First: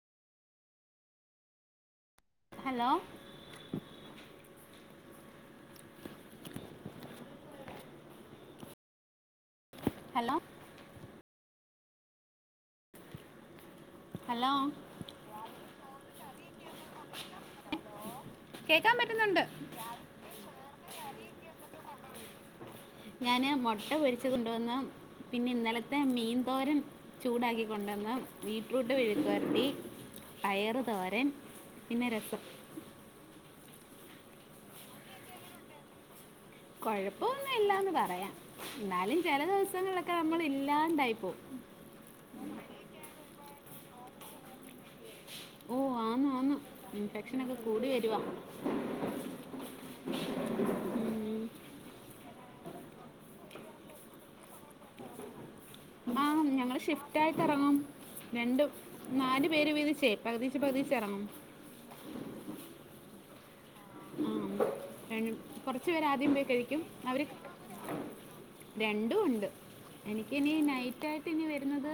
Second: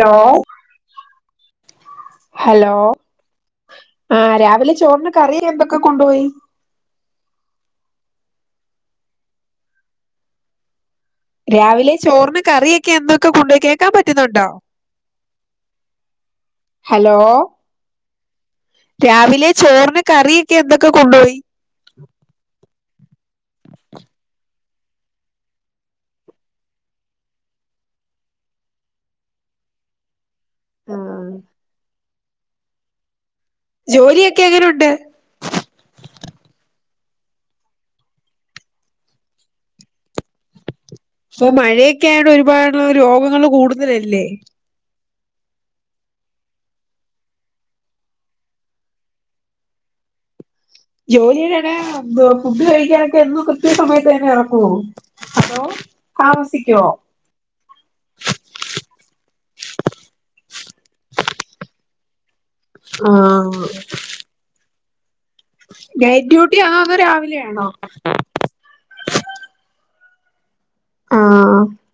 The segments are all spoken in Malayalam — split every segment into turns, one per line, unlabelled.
ലോ ഹലോ ആഹ് രാവിലെ ചോറിന് കറി എന്തൊക്കെ കൊണ്ടുപോയി
ഹലോ
രാവിലെ ചോറിന് കറിയൊക്കെ എന്തൊക്കെ കൊണ്ടോയി കേക്കാം പറ്റുന്നുണ്ടോ
ഹലോ
ഹലോ
കേൾക്കാൻ പറ്റുന്നുണ്ട്
രാവിലെ ചോറിന് കറിയെക്കെ എന്തൊക്കെ കൊണ്ടോയി
[unintelligible] ഞാന് മൊട്ട പൊരിച്ചത് കൊണ്ടുവന്നു പിന്നെ ഇന്നലത്തെ മീൻന്തോരൻ ചൂടാക്കി കൊണ്ടന്ന് വീ റ്റ്ട്രുട്ട് മെഴുക്കരട്ടി പയറ്
ആ
തോരൻ പിന്നെ രസം
ജോലിയൊക്കെ എങ്ങനെണ്ട്
കൊഴപ്പൊമൊന്നുല്ലാന്ന് പറയാം എന്നാലും ചെല ദിവസങ്ങളൊക്കെ നമ്മള് ഇല്ലാണ്ടായി
ഇപ്പൊ
പോവും
മഴയൊക്കെ ആയോണ്ട് ഒരുപാട് രോഗങ്ങള് കൂടുതലല്ലേ
ഓഹ് ആന്ന് ആന്ന് ഇൻഫെക്ഷനൊക്കെ കൂടി വരുവാ ഉം.
ജോലി [unintelligible] ഫുഡ് കഴിക്കാനൊക്കെ എന്നും കൃത്യ സമയത്ത് തന്നെ ഇറങ്ങോ, ഹലോ
ആ ഞങ്ങള് സെറ്റായിട്ട് ഇറങ്ങും രണ്ട് നാല് പേര് വീതിച്ചേ പകുതി ച്ചേ പകുതി ച്ചേ ഇറങ്ങും
ആഹ്
ആ കൊറച്ചു പേരെ
നൈറ്റ്
ആദ്യം പോയി
ഡ്യൂട്ടി ആണോ
കഴിക്കും
അതോ
അവര്
രാവിലെയാണോ
രണ്ടും ഉണ്ട് എനിക്ക് ഇനി
ആ
നൈറ്റായിട്ട് ന്ന് വരുന്നത്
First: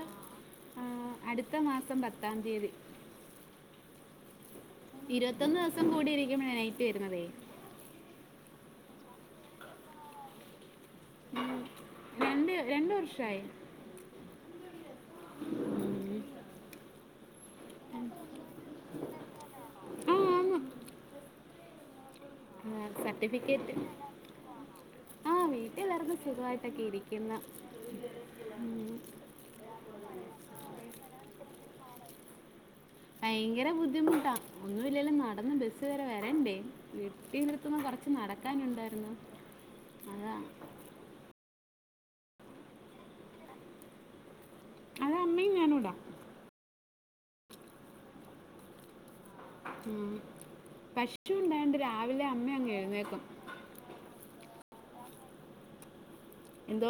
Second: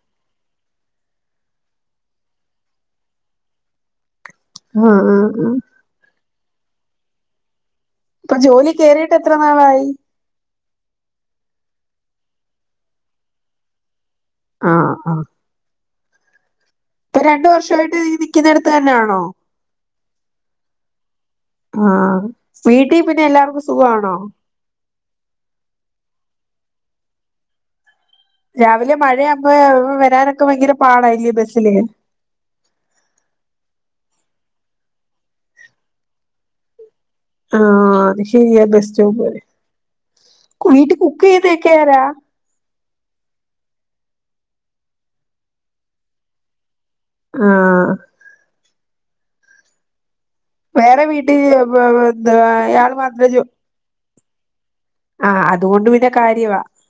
ആഹ്അടുത്ത മാസം പത്താം തീയതി
ആ ആ ആ
ഇരുപത്തൊന്ന് ദിവസം കൂടി ഇരിക്കുമ്പ നൈറ്റ് വരുന്നതേ
ഇപ്പൊ ജോലി കയറിയിട്ട് എത്ര നാളായി
ഉം രണ്ട് രണ്ട് വർഷായി
ആഹ് ആഹ് ഇപ്പം രണ്ടു വർഷവായിട്ട് ഈ നിക്കുന്നെട്ത്ത്ന്നെയാണോ
ആ ആന്ന്
ആഹ് വീട്ടീ പിന്നെ എല്ലാർക്കും സുഖാണോ
ആഹ് വീട്ടില് ർക്കുല്ലാ സുഖവായിട്ടൊക്കെ ഇരിക്കുന്ന
രാവിലെ മഴയാകുമ്പോ വരാനൊക്കെ ഭയങ്കര പാടായില്ലേ ബസ്സില്
ഭയങ്കര ബുദ്ധിമുട്ടാ ഒന്നില്ലല്ലോ നടന്ന് ബസ്സ് വരെ വരണ്ടേ വീട്ടി നിർത്തുന്ന
ആഹ്
കൊറച്ച്
അത് ശരിയാ ബസ്
നടക്കാനുണ്ടായിരുന്നു
സ്റ്റോപ്പ് വരെ
അതാ
[unintelligible]
അത് അമ്മേം ഞാനുണ്ടാ
ആഹ്
ഉം
വേറെ
പശു
വീട്ടിൽ
ഇണ്ടായണ്ട് രാവിലെ
എന്തുവാ
അമ്മേ അങ്ങ്
ഇയാള്
എഴുന്നേക്കും
മാത്രേ ജോ ആഹ് അതുകൊണ്ട് പിന്നെ കാര്യവാ
എന്തോ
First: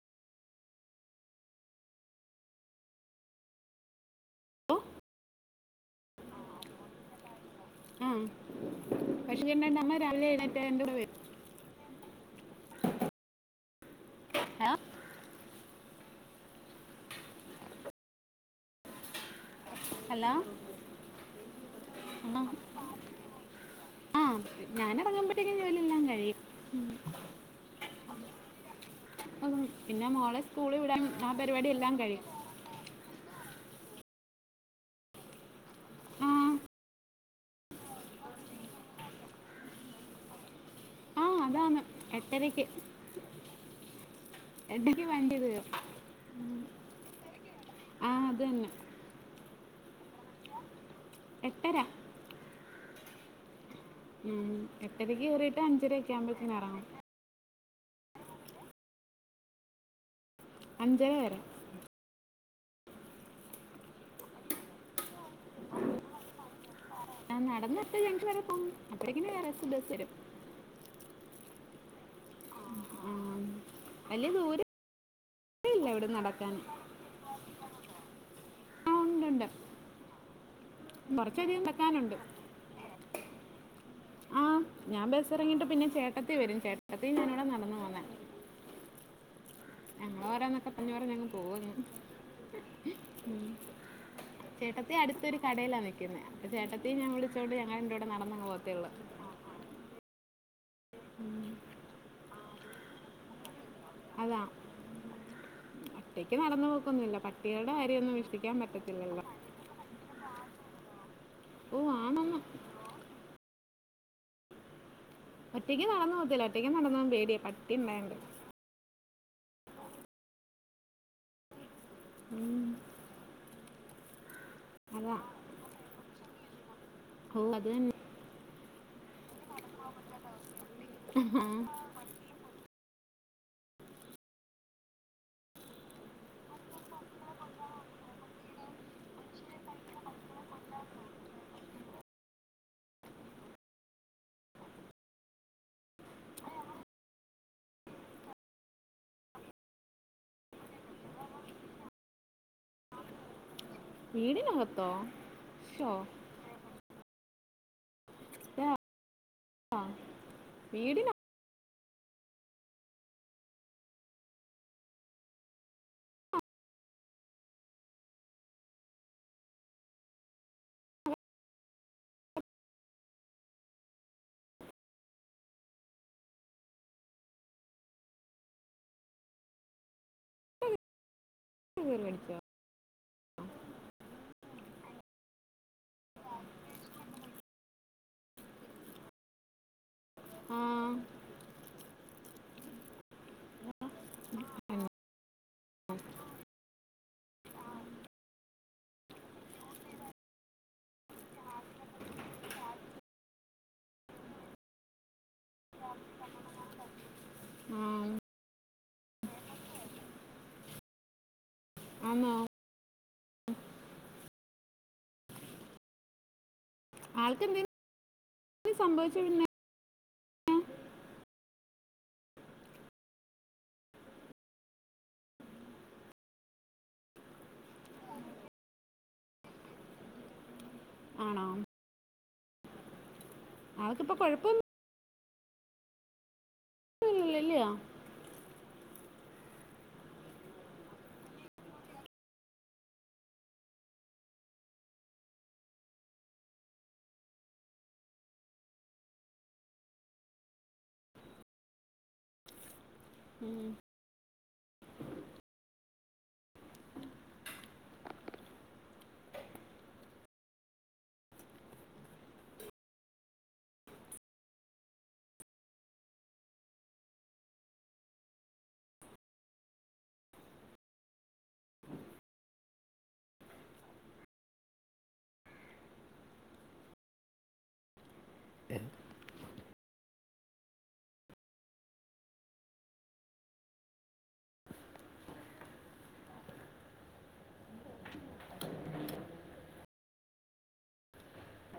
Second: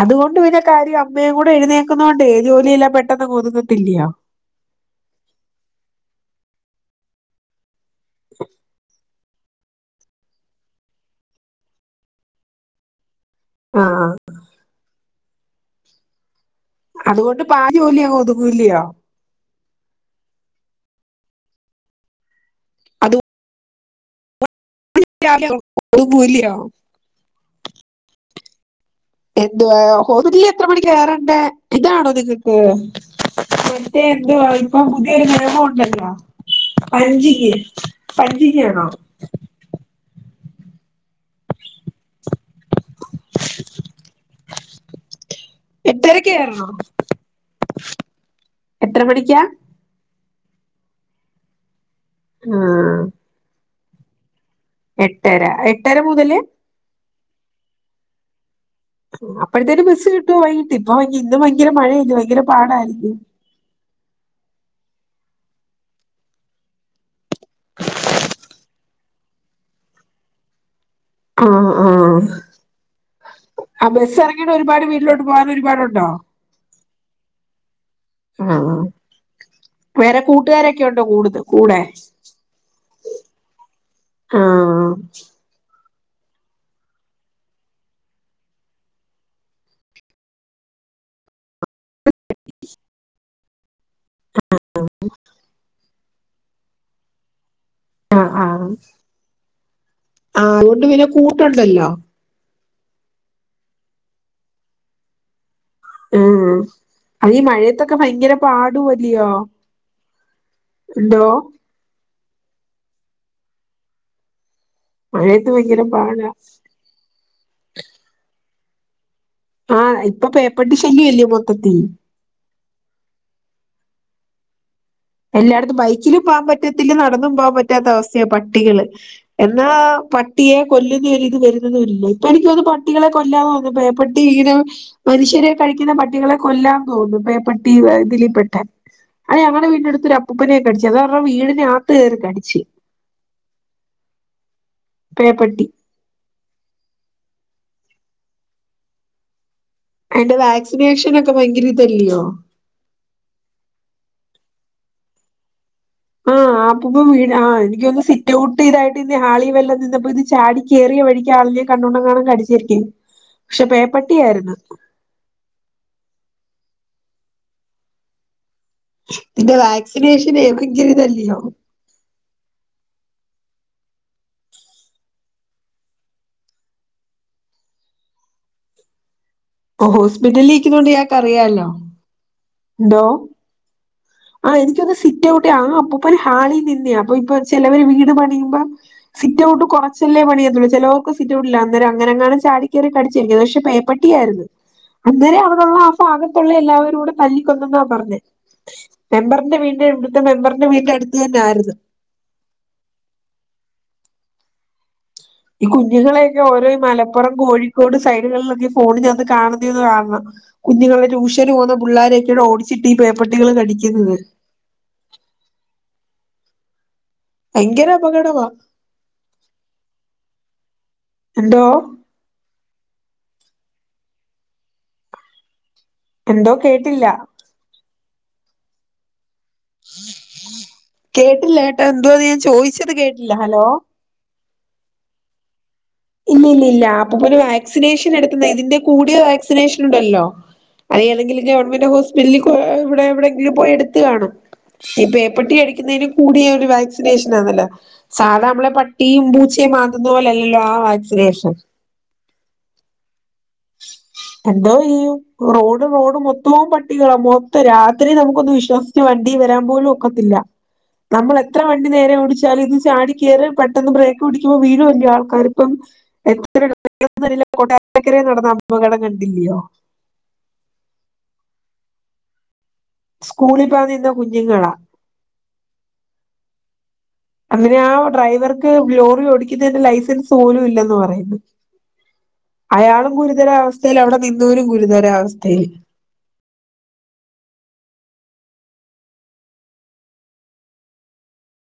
അതുകൊണ്ട് പിന്നെ കാര്യ അമ്മയും കൂടെ എഴുന്നേക്കുന്നൊണ്ട് ജോലിയില്ലാം പെട്ടെന്ന് പോകുന്നട്ടില്ലയോ
[inaudible] ആഹ പശു [unintelligible] അമ്മ രാവിലെ എഴണേറ്റ എന്റെൂടെ വരു
ആഹ്ആഹ്
ഹലോ
അതുകൊണ്ട് പാ ജോലി ഒതുകൂല്ലിയോ
ഹലോ ആ
അത്
ആഹ്
രാവിലെ
ഞാനിറങ്ങമ്പത്തേക്കും ജോലിയെല്ലാം കഴിയും
ഒതുങ്ങൂല്ലയോ
അ
എന്തുവാ ഹോസ്റ്റലിൽ എത്ര മണിക്കാ
ആ
കയറണ്ട്
പരിപാടി എല്ലാം
ഇതാണോ
കഴിയും
നിങ്ങൾ മറ്റേ എന്തുവാ ഇപ്പൊ പുതിയൊരുമ
ആ
പഞ്ചിക് പഞ്ചികണോ
ആഹ് അതാണ് എട്ടരക്ക് എട്ടരക്ക് വണ്ടി വരും
എട്ടരക്ക് കയറണോ എത്ര മണിക്കാ
എട്ടര
ആഹ്
ഉം എട്ടരക്ക്
എട്ടര
കയറിട്ട് അഞ്ചര
എട്ടര
ഒക്കെ
മുതല്
ആവുമ്പോഴത്തിന് അറങ്ങും
അപ്പോഴത്തെന് ബസ്സ് കിട്ടോ വൈങ്ങീട്ട് ഇപ്പ
അഞ്ചര വരെ
ഇന്നും ഭയങ്കര മഴയല്ലേ ഭയങ്കര പാടായിരിക്കും
നടന്നെത്തി ഇഗ്ഷൻ വരെ പോും അപ്പോഴേക്ക വേറെ ബസ് വരും
ആ ആഹ്
ആം.
ആ ബസ്
വലിയ
ഇറങ്ങിട്ട
ദൂരം
ഒരുപാട് വീട്ടിലോട്ട് പോകാൻ
ഇല്ല ഇവിടെ
ഒരുപാടുണ്ടോ
നടക്കാൻ
ആഹ്
ആ ഉണ്ട് ഉണ്ട്
വേറെ കൂട്ടുകാരൊക്കെ ഉണ്ടോ കൂടത്
കുറച്ചധികം
കൂടെ
നടക്കാനുണ്ട്
ആ
ആഹ് ഞാൻ ബസ് ഇറങ്ങിയിട്ട് പിന്നെ ചേട്ടത്തി വരും ചേട്ടത്തിം ഞാനുടെ നടന്ന് പോന്ന ഞങ്ങൾ വരാന്നൊക്കെ [unintelligible] പോകുന്നു ഉം. ചേട്ടത്തി അട്ത്തൊരു കടേലാ നിക്കുന്നെ അപ്പോ ചേട്ട ണ്ടിം ഞാൻ വിളിച്ചോണ്ട് ഞങ്ങള് രണ്ടൂടെ നടന്നങ്ങ് പോകത്തേയുള്ളൂ.
ആഹ് അത് കൊണ്ട് പിന്നെ കൂട്ടുണ്ടല്ലോ.
അതാ. ഒറ്റയ്ക്ക്
ഉം
നടന്നു പോക്കൊന്നുമില്ല
അതീ
പട്ടികളുടെ
മഴയത്തൊക്കെ
കാര്യമൊന്നും
ഭയങ്കര
വിഷ്ടിക്കാൻ പറ്റത്തില്ലല്ലോ
പാടുവല്ലിയോ? എന്തോ?
ഓ ആണന്ന്.
മഴയത്ത് ഭയങ്കര
ഒറ്റയ്ക്ക് നടന്ന്
പാടാ
പോകത്തില്ല ഒറ്റയ്ക്ക് നടന്നോകാൻ പേടിയ പട്ടിണ്ടായോണ്ട്.
ആഹ് ഇപ്പൊ പേപ്പട്ടി ശല്യംല്ലേ മൊത്തത്തി
ഉം. അതാ.
എല്ലായിടത്തും ബൈക്കിലും പോകാൻ പറ്റത്തില്ല നടന്നും
ഓ
പോകാൻ
അത്
പറ്റാത്ത
തന്നെ
അവസ്ഥയ പട്ടികള്. എന്നാ പട്ടിയെ കൊല്ലുന്ന ഒരിത്
ആ
വരുന്നതുല്ലേ. അപ്പോ എനിക്കൊന്നുന്നു പട്ടികളെ കൊല്ലാ തോന്നുന്നു വേപട്ടി ഇങ്ങനെ. മനുഷ്യരെ കഴിക്ക്ന്ന പട്ടികളെ കൊല്ലാം തോന്നുന്നു വേ പട്ടി ഇതില് പ്പെട്ട. അതേ ഞങ്ങള്ടെ വീട്ടിനടുത്ത് ഒരു അപ്പൂപ്പനെ കടിച്ച് അതാ അവരുടെ വീടിനകത്ത് കയറി കടിച്ച്. പേ പ്പട്ടി. അയ്ന്റെ വാക്സിനേഷൻ ഒക്കെ ഭയങ്കരിതല്ലൃയോ?
വീടിനകത്തോ ശോ
ആഹ്. അപ്പൂപ്പൻ വീഴ ആഹ് എനിക്ക് തോന്ന്ന്ന് സിറ്റൗട്ട് ഇതായിട്ട് ഇനി ഹാളി വല്ലം നിന്നപ്പോ ഇത് ചാടി കേറിയ വഴി
വീടിനകത്ത്
ആളിഞ്ഞ കണ്ടൊണ്ടങ്ങാണ് കടിച്ചിരിക്കും പക്ഷേ പേപ്പട്ടിയായിരുന്നു. ഇതിന്റെ വാക്സിനേഷൻ ഏതെങ്കിലും ഇതല്ലയോ. ഓ ഹോസ്പിറ്റലിൽ നിക്കൃന്ന കൊണ്ട് ഇയാക്ക് അറിയാലോ.
എങ്ങനെ അടിക്കാ?
എന്തോ? ആഹ് എനിക്കൊന്ന് സിറ്റൗട്ടി ആഹ് അപ്പൂപ്പന് ഹാളി നിന്നയാ അപ്പോ ഇപ്പ ചെലവര് വീട് പണിയുമ്പം. സിറ്റൗട്ട് കുറ ചെല്ലേ
ആ
പണിയെന്നുള്ളൂ ചെലേർക്ക് സിറ്റൗട്ടില്ല അന്നെരം അങ്ങനെങ്ങ ചാടി കയറി കടിച്ചായിരികും പക്ഷേ പേപ്പട്ടിയായിരുന്നു. അന്നേര അവിടുള്ള ആഹ് ഭാഗത്തുള്ള എല്ലാവരും കൂടെ തല്ലിക്കൊന്നെന്നാ പറ്ഞ്ഞെ. മെമ്പറ്ന്റെ വീടിന്റെ ഇവിടുത്തെ മെമ്പറ്ന്റെ വീടിൻ്റെ അടുത്ത് തന്നെ ആയിരുന്നു. ഈ കുഞ്ഞുങ്ങളെയൊക്കെ ഓരോ ഈ മലപ്പുറം
ആ,
കോഴിക്കോട്. സൈഡുകളിൽ ഒക്കെ ഈ ഫോണിനകത്ത് കാണുന്ന ഒന്നു കാണണം കുഞ്ഞുങ്ങളുടെ ട്യൂഷന് പോകുന്ന
ആന്നോ
പിള്ളാരൊക്ക ഓടി ചിട്ടി പേപ്പട്ടികള് കടിക്കുന്നത്. ഭയങ്കര അപകടവാ
ആൾക്കെന്തേലും സംഭവിച്ചു [unintelligible]
എന്തോ? എന്തോ കേട്ടില്ല.
ആണോ
കേട്ടില്ല ഏട്ടാ എന്തോ ഞാൻ ചോദിച്ചത് കേട്ടില്ല ഹലോ.
മ്മക്കിപ്പൊ കൊഴപ്പം ഒന്നും.
ഇല്ല ഇല്ല ഇല്ല അപ്പൊ പിന്നെ
ഇല്ലയോ?
വാക്സിനേഷൻ എടുക്ക്ന്ന ഇതിന്റെ കൂടിയ വാക്സിനേഷൻ ഉണ്ടല്ലോ. അത് ഏതെങ്കിലും ഗവൺമെന്റ് ഹോസ്പിറ്റലില്‍ ഇവിടെ എവിടെയ എങ്കിലും പോയി എടുത്ത് കാണും. ഈ പേപ്പെട്ടി കടിക്കുന്നതിന് കൂടിയ ഒരു വാക്സിനേഷൻ ആണല്ലോ. സാധാ നമ്മളെ പട്ടിയും പൂച്ചയും മാന്തുന്നത് പോലല്ലല്ലോ ആഹ് വാക്സിനേഷൻ.
ഉം
എന്തോയ്യും. Road road മൊത്തോം പട്ടികളാ. മൊത്തം രാത്രി നമുക്കൊന്ന് വിശ്വാസ ച്ചു വണ്ടി വരാൻ പോലും ഒക്കത്തില്ല. നമ്മൾ എത്ര വണ്ടി നേരെ ഓടിച്ചാലും ഇത് ചാടി കേറ പെട്ടെന്ന് ബ്രേക്ക് പിടിക്കുമ്പോ വീഴോല്ലേ ആൾക്കാർപ്പം [unintelligible] കൊട്ടാരക്കര നടന്ന അപകടം കണ്ടില്ലയോ സ്കൂളി പോവാ നിന്ന കുഞ്ഞുങ്ങളാ അങ്ങനെ ആ ഡ്രൈവർക്ക് ലോറി ഓടിക്കുന്നതിന്റെ ലൈസൻസ് പോലും ഇല്ലന്ന് പറയുന്നു. അയാളും ഗുരുതരാവസ്ഥയിൽ അവിടെ നിന്നോരും ഗുരുതരാവസ്ഥയിൽ